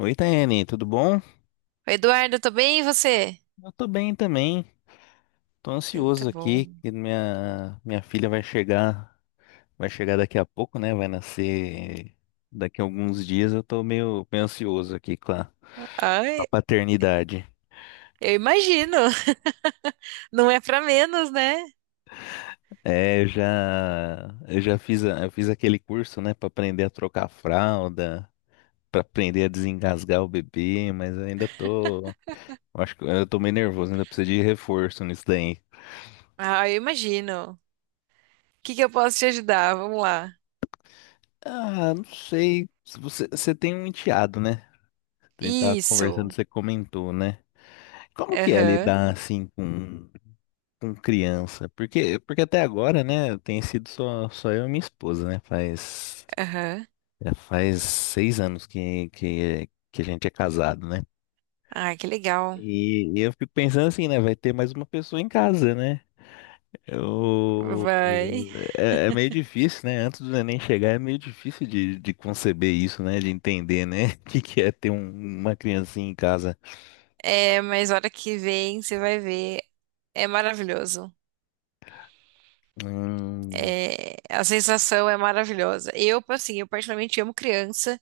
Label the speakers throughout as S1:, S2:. S1: Oi, Taiane, tudo bom?
S2: Oi, Eduardo, tô bem, e você?
S1: Eu tô bem também. Tô
S2: Tá
S1: ansioso aqui
S2: bom.
S1: que minha filha vai chegar daqui a pouco, né? Vai nascer daqui a alguns dias. Eu tô meio ansioso aqui com a
S2: Ai,
S1: paternidade.
S2: eu imagino. Não é pra menos, né?
S1: É, eu já fiz eu fiz aquele curso, né, pra aprender a trocar fralda, pra aprender a desengasgar o bebê, mas eu ainda tô, eu acho que eu tô meio nervoso, ainda preciso de reforço nisso daí.
S2: Ah, eu imagino. O que que eu posso te ajudar? Vamos lá.
S1: Ah, não sei. Se Você, você tem um enteado, né? Você tava conversando,
S2: Isso.
S1: você comentou, né? Como que é
S2: Aham,
S1: lidar assim com criança? Porque, porque até agora, né, tem sido só, só eu e minha esposa, né?
S2: aham.
S1: Já faz 6 anos que a gente é casado, né?
S2: Ah, que legal.
S1: E eu fico pensando assim, né? Vai ter mais uma pessoa em casa, né? Eu,
S2: Vai.
S1: é, é meio difícil, né? Antes do neném chegar, é meio difícil de conceber isso, né? De entender, né? O que é ter uma criancinha em casa.
S2: É, mas hora que vem, você vai ver. É maravilhoso.
S1: Hum,
S2: É, a sensação é maravilhosa. Eu, assim, eu particularmente amo criança.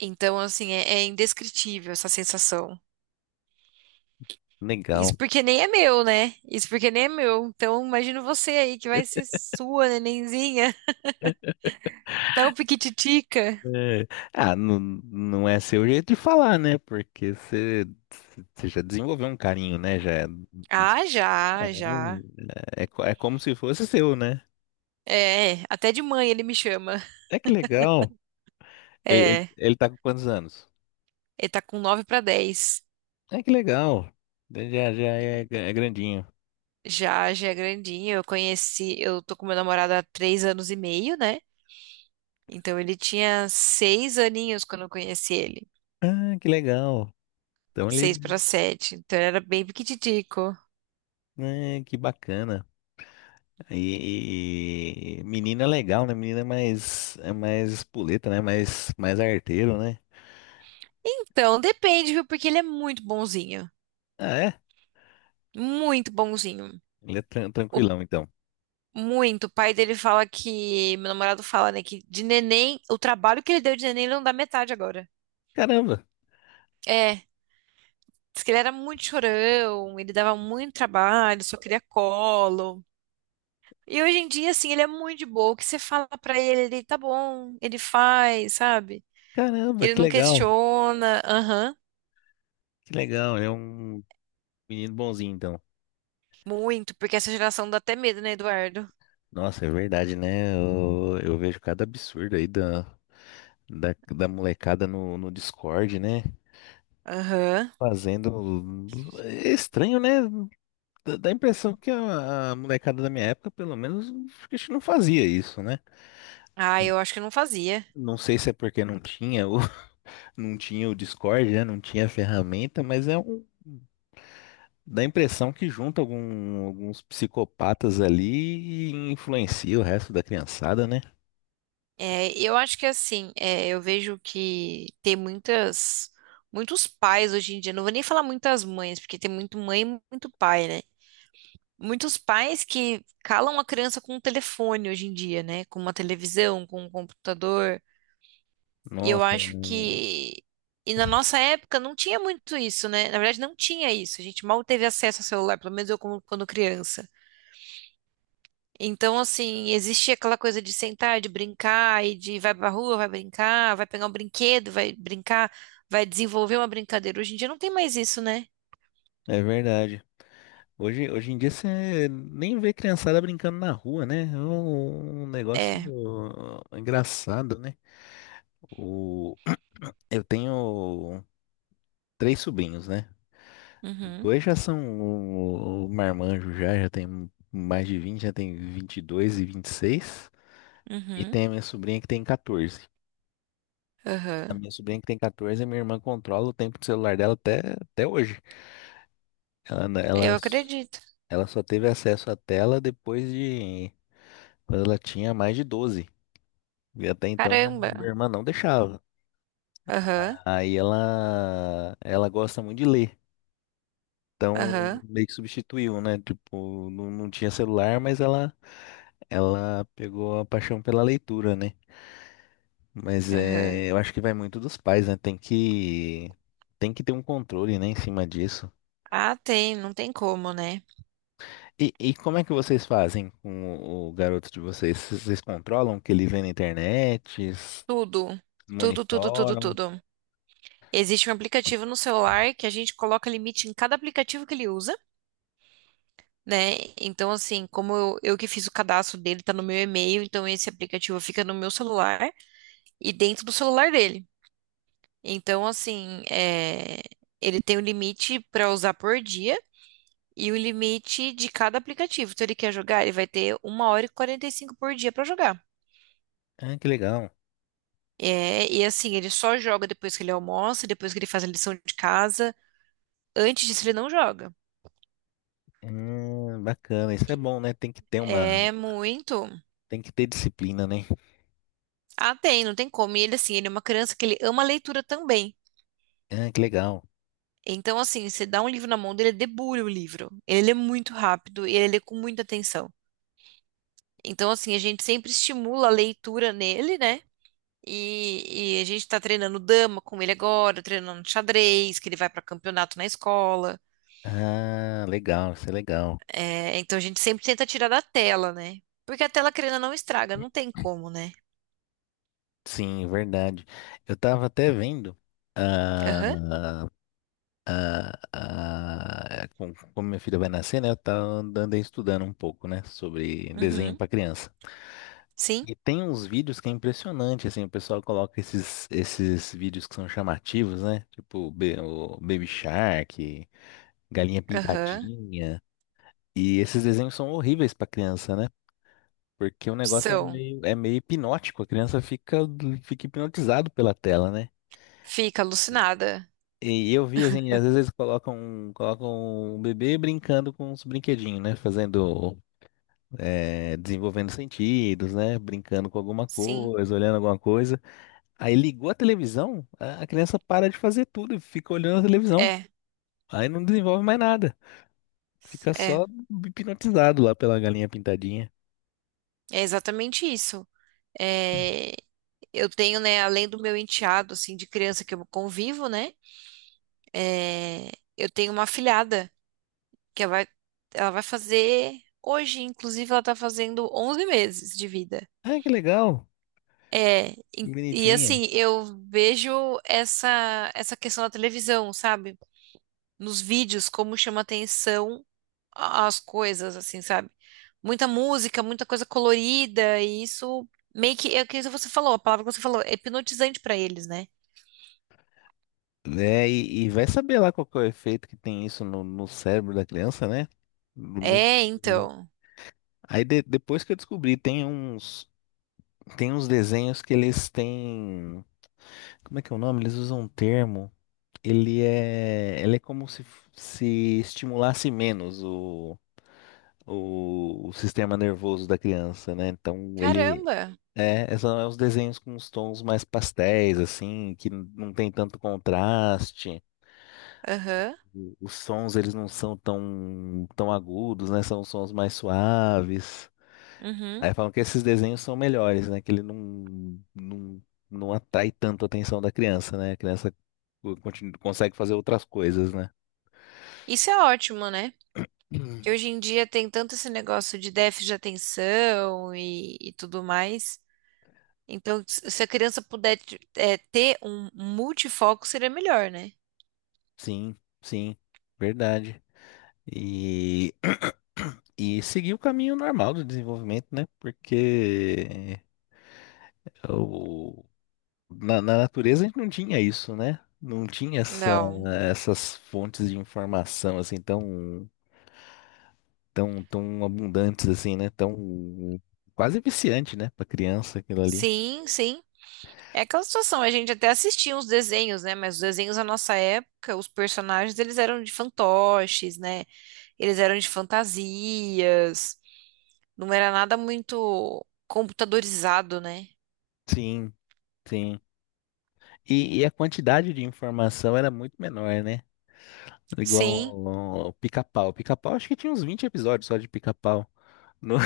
S2: Então, assim, é indescritível essa sensação. Isso
S1: legal.
S2: porque nem é meu, né? Isso porque nem é meu. Então, imagino você aí que vai ser sua, nenenzinha, tão piquititica.
S1: É, ah, não, não é seu jeito de falar, né? Porque você já desenvolveu um carinho, né?
S2: Ah, já, já.
S1: É, é como se fosse seu, né?
S2: É, até de mãe ele me chama.
S1: É, que legal.
S2: É,
S1: Ele tá com quantos anos?
S2: ele tá com 9 pra 10.
S1: É, que legal. Ele já é, é grandinho.
S2: Já, já é grandinho. Eu tô com meu namorado há 3 anos e meio, né? Então ele tinha 6 aninhos quando eu conheci ele.
S1: Ah, que legal. Então
S2: 6
S1: ele,
S2: pra 7. Então ele era bem piquititico.
S1: né, que bacana. E menina é legal, né? Menina é mais espoleta, né? Mais, mais arteiro, né?
S2: Então, depende, viu? Porque ele é muito bonzinho.
S1: Ah, é?
S2: Muito bonzinho.
S1: Ele é
S2: O
S1: tranquilão, então.
S2: Muito. O pai dele fala que. Meu namorado fala, né? Que de neném, o trabalho que ele deu de neném, ele não dá metade agora.
S1: Caramba.
S2: É. Diz que ele era muito chorão, ele dava muito trabalho, só queria colo. E hoje em dia, assim, ele é muito de boa. O que você fala pra ele, ele tá bom, ele faz, sabe?
S1: Caramba,
S2: Ele
S1: que
S2: não
S1: legal,
S2: questiona. Aham.
S1: que legal. Ele é um menino bonzinho, então.
S2: Muito. Porque essa geração dá até medo, né, Eduardo?
S1: Nossa, é verdade, né? Eu vejo cada absurdo aí da molecada no Discord, né?
S2: Aham.
S1: Fazendo. É estranho, né? Dá a impressão que a molecada da minha época, pelo menos, acho que a gente não fazia isso, né?
S2: Ah, eu acho que eu não fazia.
S1: Não sei se é porque não tinha o, não tinha o Discord, né? Não tinha a ferramenta, mas é um. Dá a impressão que junta alguns psicopatas ali e influencia o resto da criançada, né?
S2: É, eu acho que assim, é, eu vejo que tem muitos pais hoje em dia, não vou nem falar muitas mães, porque tem muito mãe e muito pai, né? Muitos pais que calam a criança com um telefone hoje em dia, né? Com uma televisão, com um computador. E eu
S1: Nossa,
S2: acho que. E na nossa época não tinha muito isso, né? Na verdade, não tinha isso. A gente mal teve acesso ao celular, pelo menos eu quando criança. Então, assim, existia aquela coisa de sentar, de brincar, e de vai pra rua, vai brincar, vai pegar um brinquedo, vai brincar, vai desenvolver uma brincadeira. Hoje em dia não tem mais isso, né?
S1: é verdade. Hoje, hoje em dia você nem vê criançada brincando na rua, né? É um, um negócio
S2: É.
S1: engraçado, né? O, eu tenho três sobrinhos, né?
S2: Uhum,
S1: Dois já são o marmanjo já, já tem mais de 20, já tem 22 e vinte e seis. E
S2: uhum,
S1: tem a minha sobrinha que tem 14. A
S2: aham.
S1: minha sobrinha que tem catorze, a minha irmã controla o tempo do celular dela até, até hoje. Ela, n- ela,
S2: Eu
S1: s-
S2: acredito.
S1: ela só teve acesso à tela depois de quando ela tinha mais de 12. E até então minha
S2: Caramba.
S1: irmã não deixava.
S2: Aham,
S1: Ela gosta muito de ler. Então,
S2: aham,
S1: meio que substituiu, né? Tipo, não, não tinha celular, ela pegou a paixão pela leitura, né? Mas
S2: aham.
S1: é, eu acho que vai muito dos pais, né? Tem que ter um controle, né, em cima disso.
S2: Ah, tem, não tem como, né?
S1: E como é que vocês fazem com o garoto de vocês? Vocês controlam o que ele vê na internet? Vocês
S2: Tudo, tudo, tudo, tudo,
S1: monitoram?
S2: tudo. Existe um aplicativo no celular que a gente coloca limite em cada aplicativo que ele usa. Né? Então, assim, como eu que fiz o cadastro dele, tá no meu e-mail, então esse aplicativo fica no meu celular e dentro do celular dele. Então, assim, ele tem um limite para usar por dia e o limite de cada aplicativo. Então, ele quer jogar, ele vai ter 1h45 por dia para jogar.
S1: Ah, que legal.
S2: É, e assim, ele só joga depois que ele almoça, depois que ele faz a lição de casa. Antes disso, ele não joga.
S1: Bacana, isso é bom, né?
S2: É muito.
S1: Tem que ter disciplina, né?
S2: Ah, tem, não tem como. E ele, assim, ele é uma criança que ele ama leitura também.
S1: Ah, que legal.
S2: Então, assim, você dá um livro na mão dele, ele debulha o livro. Ele lê muito rápido e ele lê com muita atenção. Então, assim, a gente sempre estimula a leitura nele, né? E a gente tá treinando dama com ele agora, treinando xadrez, que ele vai para campeonato na escola.
S1: Ah, legal, isso é legal.
S2: É, então, a gente sempre tenta tirar da tela, né? Porque a tela, querendo ou não, estraga, não tem como, né?
S1: Sim, verdade. Eu tava até vendo
S2: Aham,
S1: ah, como minha filha vai nascer, né? Eu tava andando estudando um pouco, né? Sobre desenho
S2: uhum,
S1: para criança.
S2: sim,
S1: E tem uns vídeos que é impressionante, assim, o pessoal coloca esses vídeos que são chamativos, né? Tipo o Baby Shark, Galinha
S2: aham.
S1: Pintadinha. E esses desenhos são horríveis para criança, né? Porque o negócio
S2: São,
S1: é meio hipnótico, a criança fica, fica hipnotizado pela tela, né?
S2: fica alucinada.
S1: E eu vi assim, às vezes eles colocam o bebê brincando com uns brinquedinhos, né? Fazendo, é, desenvolvendo sentidos, né? Brincando com alguma
S2: Sim,
S1: coisa, olhando alguma coisa. Aí ligou a televisão, a criança para de fazer tudo e fica olhando a televisão.
S2: é,
S1: Aí não desenvolve mais nada. Fica
S2: é,
S1: só hipnotizado lá pela Galinha Pintadinha.
S2: é exatamente isso. É, eu tenho, né, além do meu enteado, assim, de criança que eu convivo, né, eu tenho uma afilhada que ela vai fazer hoje, inclusive ela tá fazendo 11 meses de vida.
S1: Ah, que legal,
S2: É,
S1: que bonitinha.
S2: assim, eu vejo essa questão da televisão, sabe? Nos vídeos, como chama atenção as coisas, assim, sabe? Muita música, muita coisa colorida, e isso meio que, é o que você falou, a palavra que você falou, é hipnotizante pra eles, né?
S1: É, e vai saber lá qual que é o efeito que tem isso no cérebro da criança, né? No-
S2: É,
S1: no-
S2: então.
S1: Aí depois que eu descobri, tem uns desenhos que eles têm. Como é que é o nome? Eles usam um termo. Ele é como se estimulasse menos o sistema nervoso da criança, né? Então ele.
S2: Caramba!
S1: É, são os desenhos com os tons mais pastéis, assim, que não tem tanto contraste.
S2: Aham,
S1: Os sons, eles não são tão, tão agudos, né? São sons mais suaves.
S2: uhum.
S1: Aí falam que esses desenhos são melhores, né? Que ele não atrai tanto a atenção da criança, né? A criança consegue fazer outras coisas, né?
S2: Isso é ótimo, né?
S1: Hum.
S2: Que hoje em dia tem tanto esse negócio de déficit de atenção e tudo mais. Então, se a criança puder ter um multifoco, seria melhor, né?
S1: Sim, sim, verdade. E, e seguir o caminho normal do desenvolvimento, né? Porque na natureza a gente não tinha isso, né? Não tinha
S2: Não.
S1: essas fontes de informação assim tão abundantes assim, né? Tão quase viciante, né, para criança aquilo ali.
S2: Sim, sim. É aquela situação, a gente até assistia uns desenhos, né? Mas os desenhos da nossa época, os personagens, eles eram de fantoches, né? Eles eram de fantasias. Não era nada muito computadorizado, né?
S1: Sim, sim. E a quantidade de informação era muito menor, né?
S2: Sim,
S1: Igual ao Pica-Pau. Pica-Pau acho que tinha uns 20 episódios só de Pica-Pau. Não,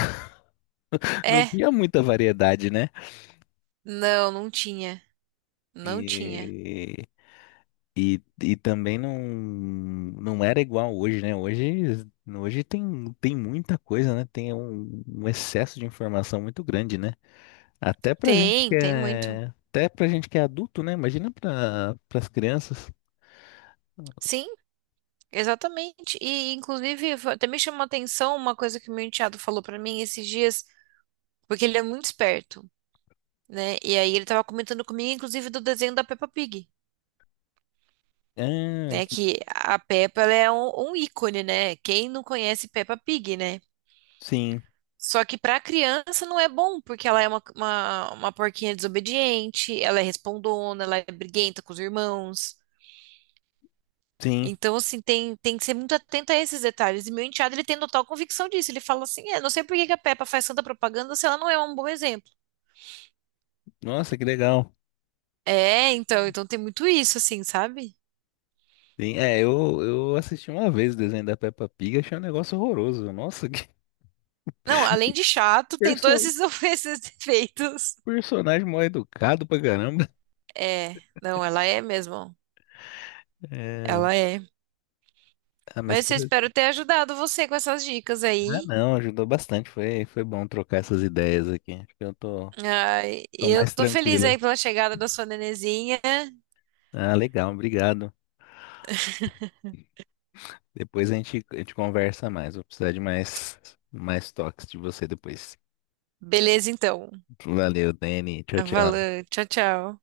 S1: não
S2: é,
S1: tinha muita variedade, né?
S2: não, não tinha. Não tinha.
S1: E, e também não era igual hoje, né? Hoje, hoje tem, tem muita coisa, né? Tem um, um excesso de informação muito grande, né?
S2: Tem muito.
S1: Até pra gente que é adulto, né? Imagina para as crianças.
S2: Sim, exatamente. E, inclusive, até me chamou a atenção uma coisa que o meu enteado falou pra mim esses dias, porque ele é muito esperto, né? E aí ele tava comentando comigo, inclusive, do desenho da Peppa Pig,
S1: Ah,
S2: né? Que a Peppa, ela é um ícone, né? Quem não conhece Peppa Pig, né?
S1: sim,
S2: Só que pra criança não é bom, porque ela é uma porquinha desobediente, ela é respondona, ela é briguenta com os irmãos.
S1: sim.
S2: Então, assim, tem que ser muito atento a esses detalhes. E meu enteado, ele tem total convicção disso. Ele fala assim, não sei por que que a Peppa faz tanta propaganda se ela não é um bom exemplo.
S1: Nossa, que legal.
S2: É, então tem muito isso, assim, sabe?
S1: Sim, é, eu assisti uma vez o desenho da Peppa Pig, achei um negócio horroroso. Nossa, que
S2: Não, além de chato, tem todos
S1: perso-
S2: esses, esses defeitos.
S1: personagem mal educado pra caramba.
S2: É, não, ela é mesmo.
S1: É,
S2: Ela é.
S1: ah, mas
S2: Mas
S1: que,
S2: eu espero ter ajudado você com essas dicas
S1: ah,
S2: aí.
S1: não, ajudou bastante. Foi, foi bom trocar essas ideias aqui. Acho que eu tô,
S2: Ai, e
S1: tô
S2: eu
S1: mais
S2: tô feliz aí
S1: tranquilo.
S2: pela chegada da sua nenezinha.
S1: Ah, legal, obrigado. Depois a gente conversa mais. Vou precisar mais toques de você depois.
S2: Beleza, então.
S1: Valeu, Dani. Tchau, tchau.
S2: Valeu, tchau, tchau.